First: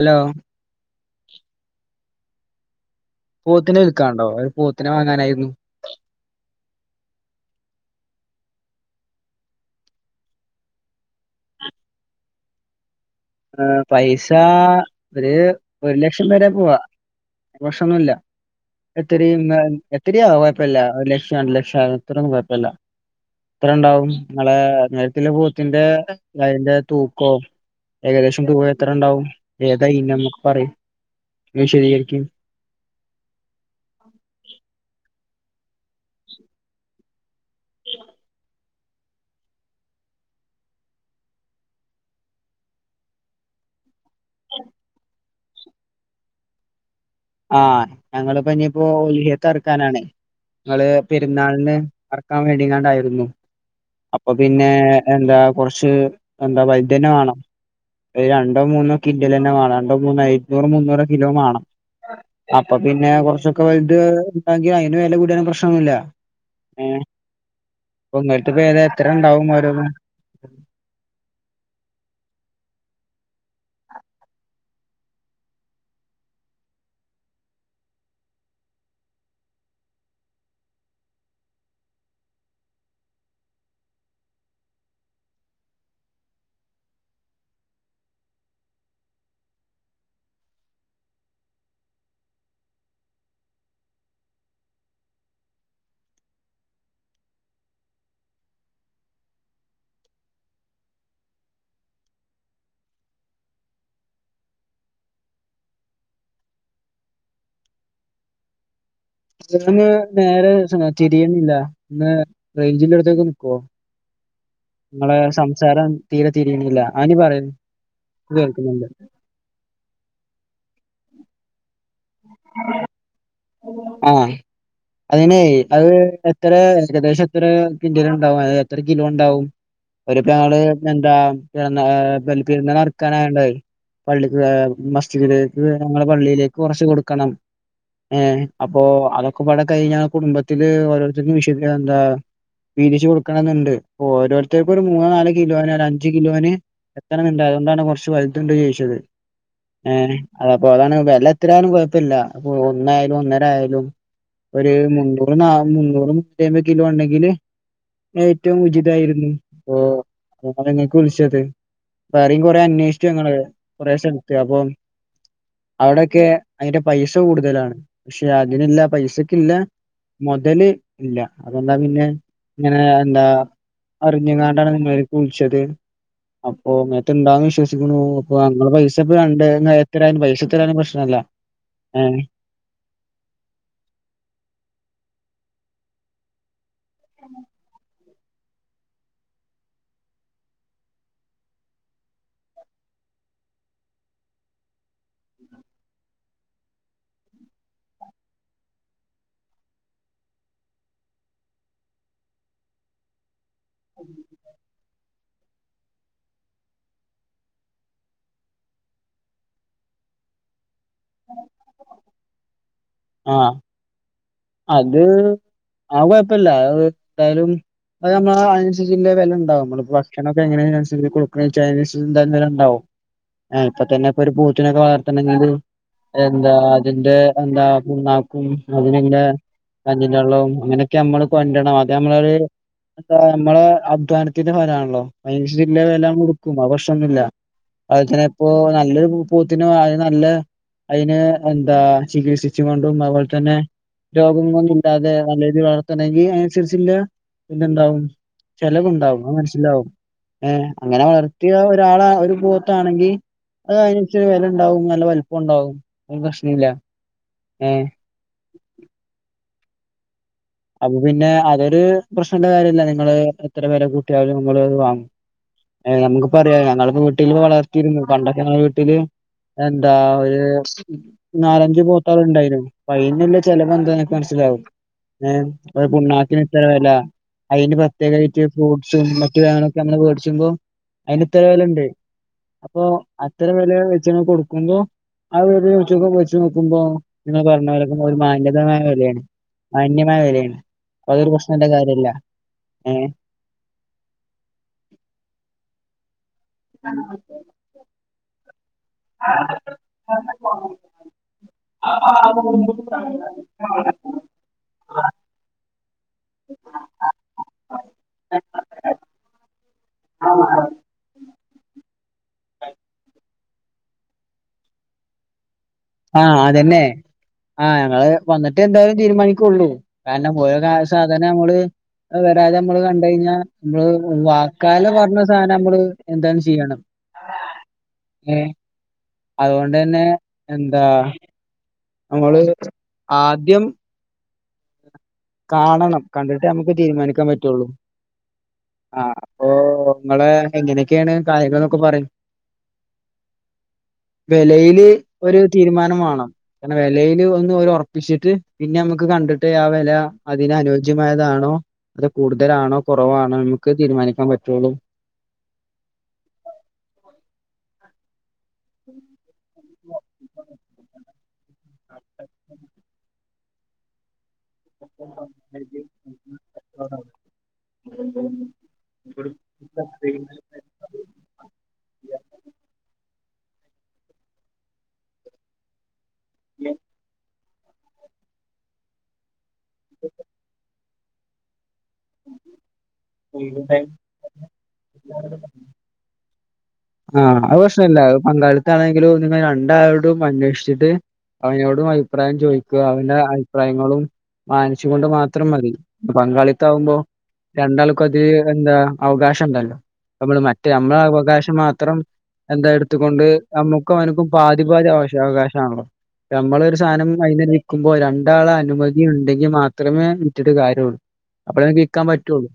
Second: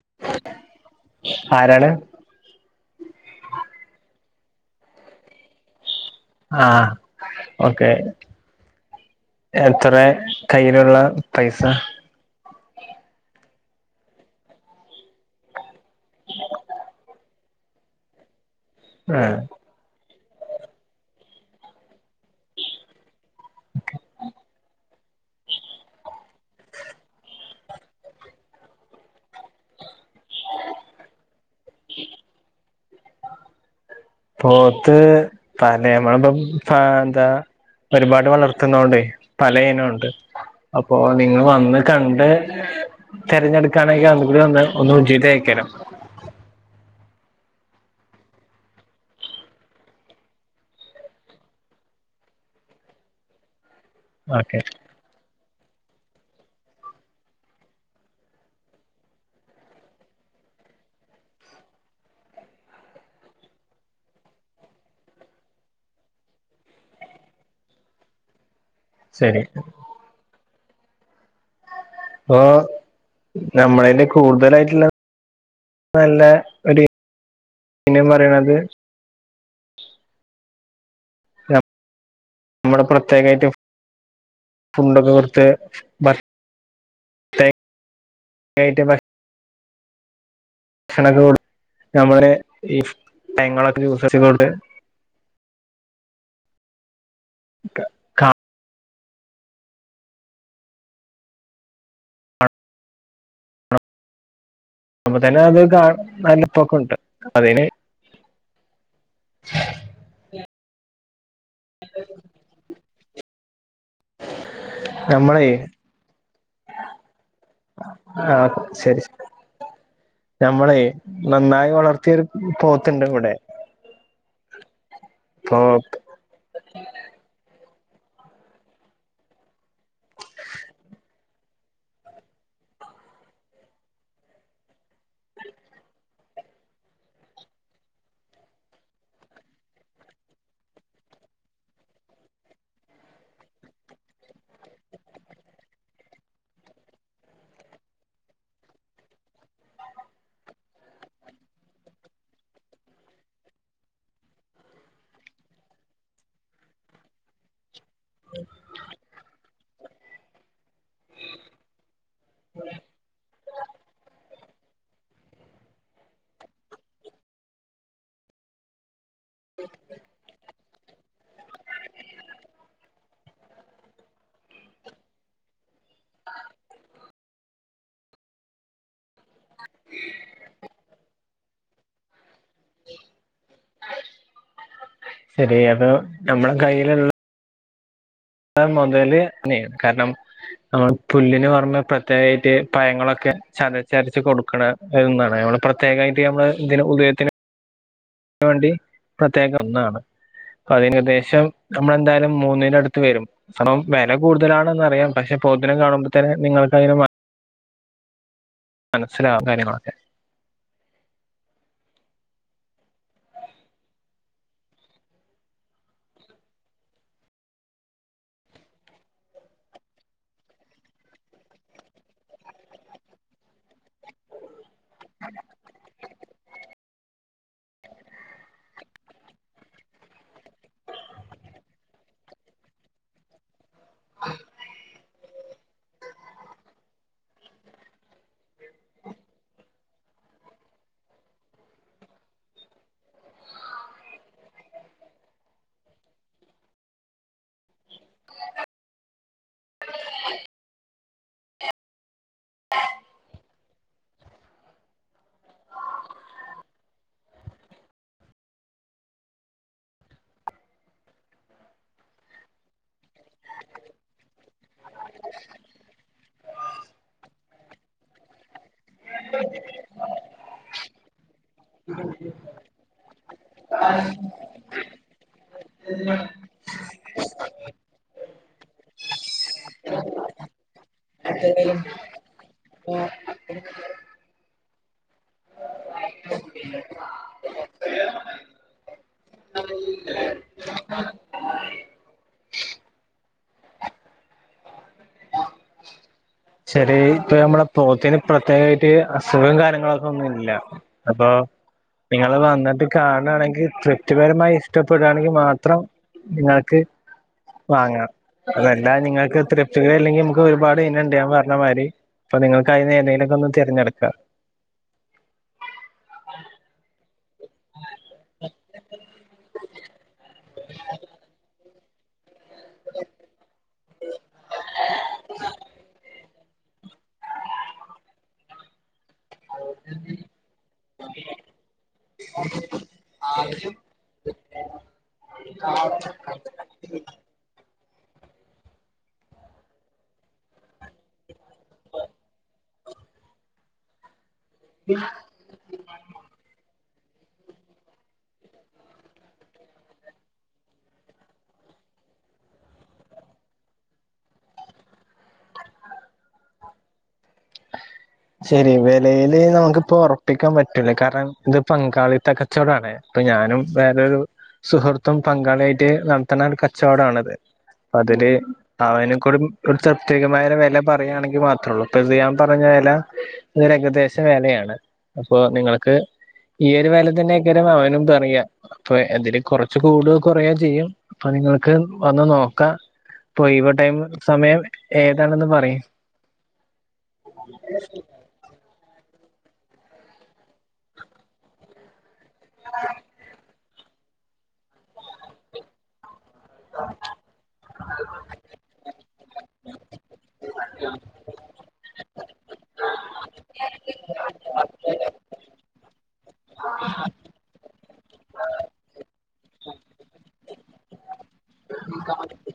Hello ആരാണ് പോത്തിനെ വിൽക്കാണ്ടോ ഒരു പോത്തിനെ വാങ്ങാനായിരുന്നു ആഹ ഓക്കെ എത്ര കയ്യിലുള്ള പൈസ ഏ പൈസ ഒരു ഒരു ലക്ഷം പേരെ പോവാ [unintelligible] ന്നുമല്ല ആഹ് എത്രയും നാൾ ഒത്തിരിയാ കുഴപ്പില്ല ഒരു ലക്ഷം രണ്ട് ലക്ഷം ആ ഇത്രൊന്നും കുഴപ്പില്ല ഇത്ര ഉണ്ടാവും ങ്ങളെ നേരത്തില് പൂത്തിന്റെ അതിന്റെ തൂക്കവും ഏകദേശം തുക എത്രണ്ടാവും ഏ അതായി നമക്ക് പറയും വിശദീകരിക്കും പോത്ത് പല നമ്മളിപ്പം എന്താ പരിപാട് വളർത്തുന്നോണ്ടേ പല ഇനം ഉണ്ട് അപ്പൊ നിങ്ങൾ വന്ന് കണ്ട് തിരഞ്ഞെടുക്കണെങ്കിൽ ഒന്ന് ഒന്ന് ഉചിതയക്കലം ആഹ് ഞങ്ങളിപ്പോ ഇനിയിപ്പോ ഒള് ഹിയത്ത് അറക്കാനാണേ ഞങ്ങള് പെരുന്നാളിന് അറക്കാൻ വേണ്ടിക്കാണ്ടായിരുന്നു അപ്പൊ ഓക്കെ പിന്നെ എന്താ കുറച്ച് എന്താ വൈദ്യന്നം വേണം രണ്ടോ മൂന്നോ കിന്റൽ തന്നെ വേണം രണ്ടോ മൂന്നോ ഇരുന്നൂറ് മുന്നൂറോ കിലോ മാണം അപ്പൊ പിന്നെ കുറച്ചൊക്കെ വലുത് ഉണ്ടാങ്കിൽ അയ്ന് വില കൂടിയാൽ പ്രശ്നന്നുല്ല ഏ ഇപ്പോ ഏതാ എത്ര ശരി ഉണ്ടാവുംഓരോന്ന് ഇപ്പോ നമ്മളിനെ കൂടുതലായിട്ടുള്ള നല്ല ഒരുന പറയണുന്നത് നമ്മള് പ്രത്യേകമായിട്ട് ഫുഡൊക്കെ കൊടുത്ത് ഭക്ഷണൊക്കെ നമ്മള് ഈ ഫൂ - [unintelligible] അപ്പ തന്നെ അത് കാ നല്ലപ്പൊക്കെണ്ട് അതിന് ന്ന് നേരെ തിരിയുന്നില്ല ത നിക്കോ [unintelligible] നിങ്ങളെ നമ്മളെ സംസാരം ആഹ് ശരി പോത്ത്ഇണ്ട് കൂടെ ആഹ അതിനെ അത് എത്ര ഏകദേശം എത്ര എത്ര കിൻറ്റിൽഉണ്ടാവും ആ എത്ര കിലോ ഉണ്ടാവും ഒരു കുറച്ച് കൊടുക്കണം ഏ അപ്പോ അതൊക്കെപ്പാട് കഴിഞ്ഞാൽ കുടുംബത്തില് ഓരോരുത്തർക്കും വീക്ഷിക്കുന്ന എന്താ വീതിച്ച് കൊടുക്കണം എന്നുണ്ട് ഓരോരുത്തർക്കും ഒരു മൂന്നോ നാല് കിലോന് അഞ്ച് കിലോന് എത്രാലും കുഴപ്പമില്ല അപ്പൊ ഒന്നായാലും ഒന്നര ആയാലും ഒരു മുന്നൂറ് നന്നൂറ് മൂന്നുറ്റിമ്പത് കിലോ ണ്ടെങ്കില് ഏറ്റവും ഉചിതായിരുന്നു ഓ അങ്ങനെ ഇങ്ങൾക്ക് വിള്ച്ചത് വേറെയും കുറേ അന്വേഷിച്ചു ഞങ്ങള് കൊറേശെ ഇടുത്തപ്പോൾ അവിടെ ക്കെ അതിന്റെ പൈസ കൂടുതലാണ് പക്ഷെ അതിനെല്ല പൈസ ക്കില്ല മൊതല് ഇല്ല അതെന്താ പിന്നെ ഇങ്ങനെ എന്താ അറിഞ്ഞക്കണ്ട ഇങ്ങൾക്ക് വിളിച്ചത് അപ്പൊ ഇങ്ങട് വിശ്വസിക്കുന്നു അപ്പൊ ഞങ്ങളെ പൈസ ഇപ്പൊ രണ്ട് എത്ര പൈസ ഇപ്പൊ പ്രശ്നം [unintelligible] ഇത് എതോ നമ്മളെ കയ്യില് [unintelligible] മൊതല് തന്നെയാണ് കാരണം നമ്മൾ പുല്ലിനു പൊറമേ പ്രത്യേകമായിട്ട് പഴങ്ങളൊക്കെ ചതച്ചരച്ച് അ വേണ്ടി പ്രത്യേക ഒന്നാണ് അപ്പൊ അതിനുദ്ദേശിച്ച് അപ്പം വില കൂടുതലാണെന്ന് അറിയാം പക്ഷെ പോ ത്തിനെ കാണുമ്പോത്തന്നെ നിങ്ങൾക്ക് അതിന [unintelligible] [unintelligible] ആഹ അത് ആ കൊഴപ്പല് എന്തായാലും അ നമ്മള് അനുസരിച്ച് വില ഉണ്ടാവും നമ്മൾ ഭാഷണമൊക്ക ത്ത്നൊക്കെ വളർത്തണെങ്കിൽ എന്താ അതിന്റെ എന്താ പ്ണ്ണാക്കും അതിനെങ്ങനെ കഞ്ഞിന്റള്ളം അങ്ങനെയൊക്കെ നമ്മള് കൊണ്ടണം അത് നമ്മളരു എന്താ നമ്മളെ അധ്വാനത്തിന്റെ ഫലമാണല്ലോ അതിനന്സരിച്ച്ള്ള വെല അമ്മൾ ഉടുക്കും അത് പ്രേശ്നഒന്നുല്ല അതുപലെ തന്നെ ഇപ്പോ നല്ലൊരു പോത്തിന് അ നല്ല അതിന് എന്താ ചികിത്സിച്ചു കൊണ്ടും അതുപോലെ തന്നെ രോഗങ്ങളോന്നുല്ലാതെ നല്ലരീതി വളർത്തണമെങ്കിൽ അയ്നന്സരിച്ചുള്ള ഇത്ണ്ടാവും ചെലവ്ണ്ടാവും അത് മനസ്സലാവും ഏ അങ്ങനെ വളർത്തിയ ഒരാളാ ഒരു പോത്താണെങ്കി അത് അയ് വില ഉണ്ടാവും നല്ല വലിപ്പം ഉണ്ടാവും അ പ്രശ്നല്ല ഏ അപ്പൊ പിന്നെ അതൊരു പ്രശ്നന്റെ കാര്യല്ല നിങ്ങള് എത്ര പേരെ കൂട്ടിയാലും നമ്മളത് വാങ്ങും ഏ നമുക്ക് പറയാ ഞങ്ങ വീട്ടില് വളർത്തിരുന്നു പണ്ടൊക്കെ ഞങ്ങള വീട്ടില് എന്താ ഒരു നാലഞ്ചു പോത്താൾ ഉണ്ടായിന്നു പൈന്ല്ല ചിലവന്താ എനിക്ക് മനസ്സിലാവും ഏ ഒരു പുണ്ണാക്കിന് ഇത്ര വില അതയിന് പ്രത്യേകമായിട്ട് ഫ്രൂട്സും മറ്റു സാധങ്ങളൊക്കെ നമ്മള് മേടിച്ചുമ്പോൾ അതിന് ഇത്ര വിലുണ്ട് അപ്പൊ അത്തര വില വെച്ച കൊടുക്കുമ്പോ ആ വിലക് വെച്ച് നോക്കുമ്പോ നിങ്ങൾ പറഞ്ഞ വിലക്കുമ്പൊ ഒരു മാന്യതമായ വിലയാണ് അാന്യമായ വിലയാണ് അപ്പതൊരു പ്രശ്നല്ല കാര്യല്ല ഏ ശരി ഇപ്പൊ നമ്മള പോത്തിന് പ്രത്യേകമായിട്ട് അസുഖം കാര്യങ്ങളൊക്കെ ഒന്നും ഇല്ല അപ്പൊ നിങ്ങൾ വന്നിട്ട് കാണയാണെങ്കിൽ തൃപ്തിപരമായി ഇഷ്ടപ്പെടവാണെങ്കിൽ മാത്രം നിങ്ങൾക്ക് വാങ്ങാം അതല്ല നിങ്ങൾക്ക് തൃപ്തികര അല്ലെങ്കിൽ നമുക്ക് ഒരുപാട് ഇനം ഇണ്ട് പറ അതേമാരി അപ്പൊ നിങ്ങൾക്ക് അതി ഏന്തെങ്കിലുമൊക്കെ ഒന്ന് തിരഞ്ഞെടുക്കാം ആ അതെന്നെ ആഹ് ഞങ്ങള് വന്നിട്ട് ട്ട് എന്ത തീരുമാനിക്കുള്ളൂ കാരണം പോയ കാല സാധാനമ്മള് അതെ അതായതെ നമ്മള് കണ്ട് കഴിഞ്ഞാൽ നമ്മള് വാക്കാല പറഞ്ഞ സാധനം നമ്മള് എന്താ ചെയ്യണം ഏ അതുകൊണ്ട് തന്നെ എന്താ നമ്മള് ആദ്യം കാണണം കണ്ടിട്ടേ നമുക്ക് തീരുമാനിക്കാൻ പറ്റുള്ളൂ ആ അപ്പൊ നിങ്ങെ എങ്ങനെയൊക്കെയാണ് കാര്യങ്ങളൾ എന്നൊക്കെ പറയും വിലയില് ഒരു തീരുമാനം വേണം വിലയിൽ ഒന്ന് ഉറപ്പിച്ചിട്ട് പിന്നെ നമുക്ക് കണ്ടിട്ട് ആ വില അതിനന് അനുയോജ്യമായതാണോ അത് കൂടുതലാണോ കുറവാണോ നമുക്ക് തീരുമാനിക്കാൻ പറ്റുള്ളൂ ശരി വിലയില് നമുക്കിപ്പോ ഉറപ്പിക്കാൻ പറ്റൂല കാരണം ഇത് പങ്കാളിത്ത കച്ചവടാണ് അപ്പൊ ഞാനും വേറരു സുഹൃത്തും പങ്കാളിയായിട്ട് നടത്തുന്ന ഒരു കച്ചവടമാണത് അതില് അവനും കൂടി ഒരു തൃപ്തികമായ വില പറയുകയാണെങ്കിൽ മാത്രേള്ളൂ ഇപ്പസയാം വല ഇത് ഒരു ഏകദേശ വെലയാണ് അപ്പോ നിങ്ങൾക്ക് ഈ ഒരു വല തന്നെ രാണ് അവനും പറയാ അപ്പൊ അതില് കൊറ പക്ഷെ കൂടുക കുറയാ ചെയ്യും പതിങ്ങള് ക്ക് വന്ന് നോക്കാം ഇപ്പൊ ഇവടേം സമയം ഏതാണെന്ന് പറയു ആ അത് പ്രശ്ണല്ല പങ്കാളത്താണെങ്കിലും രണ്ടാളോടും അന്വേഷിച്ചിട്ട് അവനോടും അഭി പ്രായം ചോദിക്കുക അവന്റെ അ അഭിപ്രയങ്ങളും മാനിച്ചു കൊണ്ട് മാത്രം മതി ബംഗാളിത്ത ആകുമ്പോ രണ്ടാൾ ക്കതി എന്ത അവകാശം ഇണ്ടല്ലോ നമ്മള് മറ്റേ നമ്മളെ അവകാശ മാ അത്രം എന്താ എടുത്തുകൊണ്ട് നമ്മുക്കും അവനക്കും പാതിപാതി അവ അവകാശ ആണല്ലോ നമ്മളൊ ഒരു സാധനം അയ്ൻ നിക്കുമ്പോ രണ്ടാള് അനുമതി ഉണ്ടെങ്കിൽ മാത്രമേ വിട്ടിട്ട് കാര്യള്ളൂ അപ്പോ വിക്കാൻ പറ്റുള്ളു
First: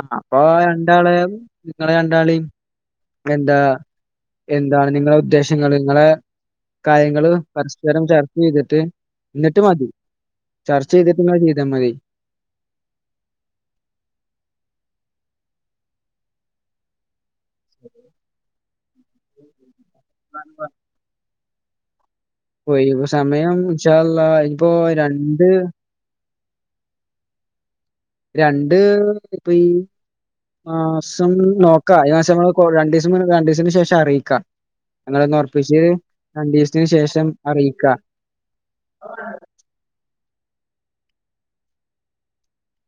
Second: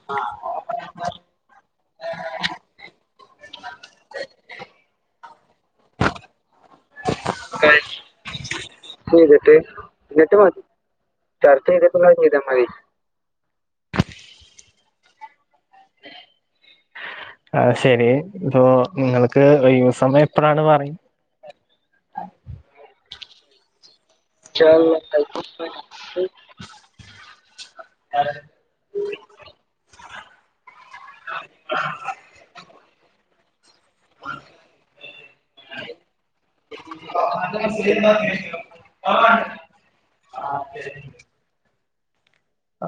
ആഹ് അപ്പൊ ആ രണ്ടാളെ നിങ്ങളെ രണ്ടാളും എന്താ എന്താണ് നിങ്ങളെ ഉദ്ദേശങ്ങൾ നിങ്ങളെ കാര്യങ്ങള്ൾ പരസ്പരം ചർച്ച ചെയ് ചെയ്തിട്ട് എന്നിട്ട് മതി ചർച്ച ചെയ്തിട്ട് നിങ്ങൾ ചെയ്താൽ മതി. ചർചെയ്തിട്ട് ങ്ങള് ചെയ്ത മതി അഹ് ശെരി ഇപ്പൊ നിങ്ങൾക്ക് ഒയ്‌വ് സമയം എപ്പറാണ് പറയും ഒഴിവ് സമയം ഇൻചാ അള്ളാ ഇനിപ്പോ രണ്ട് രണ്ട് ഇപ്പൊ ഈ മാസം നോക്ക ഈ മാസം മ്മള് രണ്ടിസം രണ്ടിസം ശേഷം ട്ട് അറിയിക്കാ എ [unintelligible] ഒറപ്പിച്ച് രണ്ടിസ്ത്തിന് ശേഷം അറിയിക്ക [unintelligible]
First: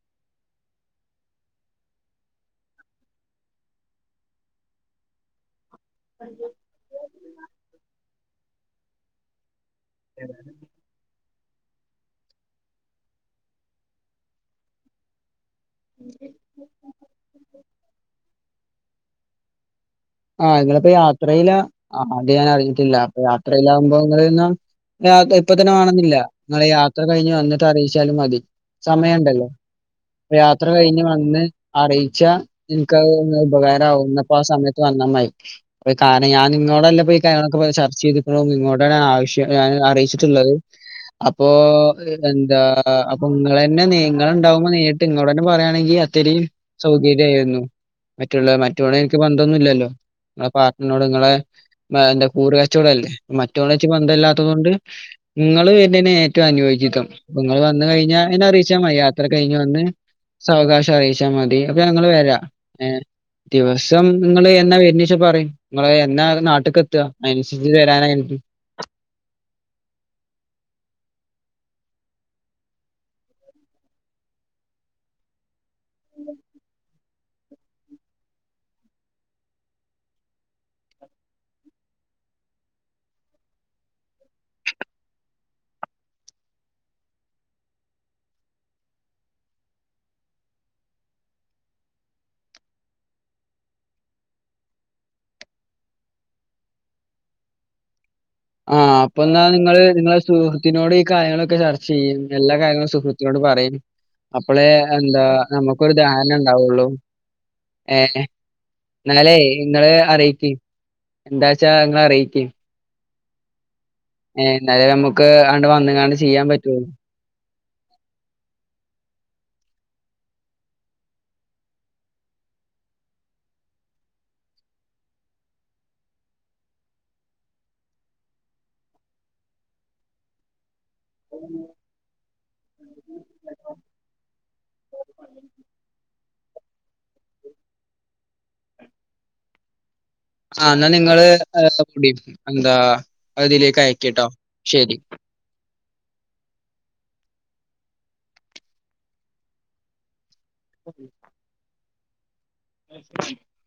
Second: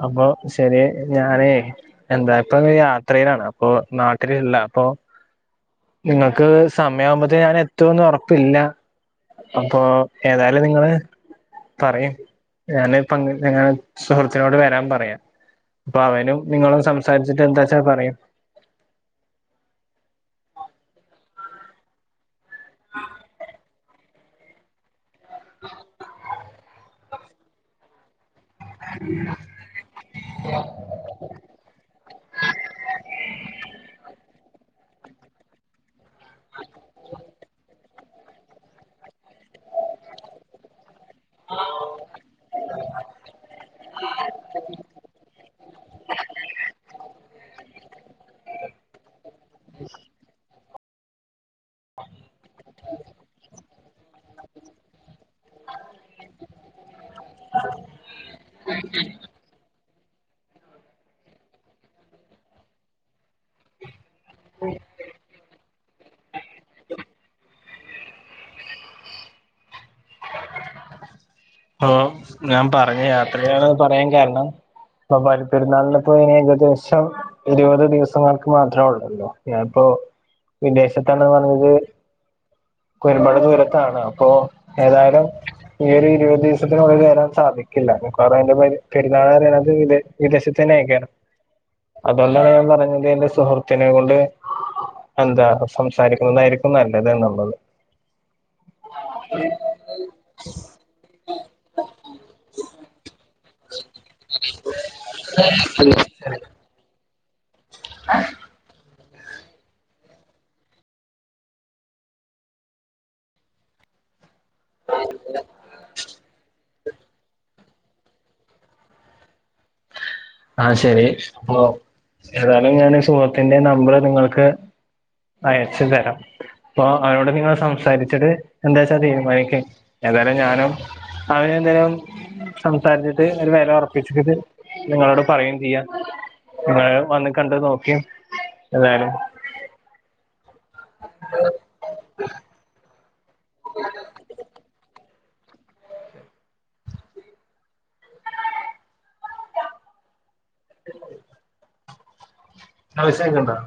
അപ്പൊ ശരി ഞാനേ എന്താ ഇപ്പൊ യാത്രയിലാണ് അപ്പൊ നാട്ടിലിള്ള അപ്പൊ നിങ്ങൾക്ക് സമയമ്പ അത് ഞാൻ എത്തുന്ന് ഉറപ്പില്ല അപ്പൊ ഏതാലും നിങ്ങള് പറയും ഞാന് [unintelligible] സുഹൃ ച്ഛനോട് വരാൻ പറയാം അപ്പൊ അവനും നിങ്ങളും സംസാരിച്ചിട്ട് എന്താച്ചാ പറയം ആ്ഹ് നിങ്ങളപ്പോ യാത്രയില ആഹ് അത് ഞാൻ അറിഞ്ഞിട്ടില്ല അപ്പൊ യാത്രയിലമ്പോ നിങ്ങളിന്ന [unintelligible] ഇപ്പ തന്നെ വേണന്നില്ല നിങ്ങളെ യാത്ര കഴിഞ്ഞ് വന്നിട്ട് അറിച്ചാലും മതി സമയണ്ടല്ലോ യാത്ര കഴിഞ്ഞ് വന്ന് അറിയിച്ചാ നിനക്ക്ത് ഉപകാരമാവുന്ന പ സമയ ന്ന മൈക്ക് കാരണം ഞാൻ നിങ്ങളോല്ലപ്പ ഇ കാര്യങ്ങളൊകെ ച ചെയ്തിക്ക്ണു ഇങ്ങോട്ടാണ് ആവശ്യം ഞാൻ അറിയിച്ചിട്ട്ള്ളത് അപ്പൊ എന്താ അപ്പൊ ങ്ങളെന്നെ നീങ്ങള് ഉണ്ടാവുമ്പോ നീട്ട് ഇങ്ങളോടെ പറയയാണെങ്കി അത്രീം സൗകര്യായിരുന്നു മറ്റുള്ള മറ്റ് എനിക്ക് ന്തന്നുല്ലല്ലോ എന്നോട് ങ്ങളെ മ്മാൻറ കൂറുകച്ചോടം അല്ലേ മ റ്റളച്ച് ബന്ധം ഇല്ലാത്തത് കൊണ്ട് നിങ്ങള് എന്നേന് ഏറ്റവും അനുയോജിതം നിങ്ങള് വന്ന് കഴിഞ്ഞാ എന്നെ അറിയിച്ചാ മയി യാത്ര കഴിഞ്ഞ് വന്ന് സാവകാശം അറിയിച്ചാൽ മതി അപ്പം ഞങ്ങള് വരാ ഏ ദിവസം നിങ്ങള് എന്നാ വരുന്നേച്ചാ പറയ് നിങ്ങള് എന്നാ നാട്ട്ക്ക് എത്ത അതിനനുസരിച്ച് വെരാനാ യെനിക്ക് ഓ ഞാൻ പറഞ്ഞ യാത്ര ചെയണമെന്ന് പറയാൻ കാരണം വവ്വാല് നല്ല പോയിനേകദേശം ഇരുപത് ദിവസങ്ങൾക്ക് മാത്രേ ഉള്ളല്ലോ ഞാനിപ്പോ വിദേശത്താണെന്ന് പറഞ്ഞത് ഒരുപാട് ദൂരത്താണ് അപ്പോ ഏതായാലും ഈ ഒരു ഇരുപത് ദിവസത്തിനുള്ളിൽ വരാൻ സാധിക്കില്ല ബുക്കാറായേൻറ പേരിൽ പെരുന്നാള് അറിയനത് വി വിദേശത്തന്നെ അയക്കണം അതുകൊണ്ടാണ് ഞാൻ പറഞ്ഞത് എൻറെ സുഹൃത്തിനെ കൊണ്ട് എന്താ സംസാരിക്കുന്നതായിരിക്കും നല്ലത് എന്ന്ള്ളത് ആഹ് അപ്പൊ എന്നാ നിങ്ങള് നിങ്ങളെ സുഹൃത്തിനോട് ഈ കാ കാര്യങ്ങളൊക്കെ ചർച്ച ചെയ്യും എല്ലാ കാര്യങ്ങളും സുഹൃത്തിനോട് പറ അപ്പളെ എന്താ നമുക്കൊരു ദാരണ ഉണ്ടാവുള്ളൂ ഏ എന്നാലെ ങ്ങള് അറിയിക്ക് എന്താച്ചാ നിങ്ങളറിയിക്ക് ഏ എന്നാലേ നമുക്ക് അണ്ട് വന്നങ്ങാണ്ട് ചെയ്യാൻ പറ്റുവോള്ളു ആയ് ശരി അപ്പൊ ഏതായാലും ഞാൻ സുഹൃത്തിന്റെ നമ്പര് നിങ്ങൾക്ക് അയച്ചു തരാം അപ്പൊ അവരോട് നിങ്ങൾ സംസാരിച്ചിട്ട് എന്താച്ചാ തീരുമാനിക്കും ഏതായാലും ഞാനും അവന് എന്തേലും സംസാരിച്ചിട്ട് ഒരു വെല ഉറപ്പിട്ട് അത് നിങ്ങളോട് പറയുകയും ചെയ്യാം നിങ്ങ വന്ന് കണ്ട് നോക്കിയ എതായാലും ആ എന്നാൽ നിങ്ങള് ഒപ്പിടിപ്പിക്ക് എന്താ അതിലേക്ക് അയക്ക്ട്ടോ ശരി ങ്ങള് വിസായിക്കണ്ടാ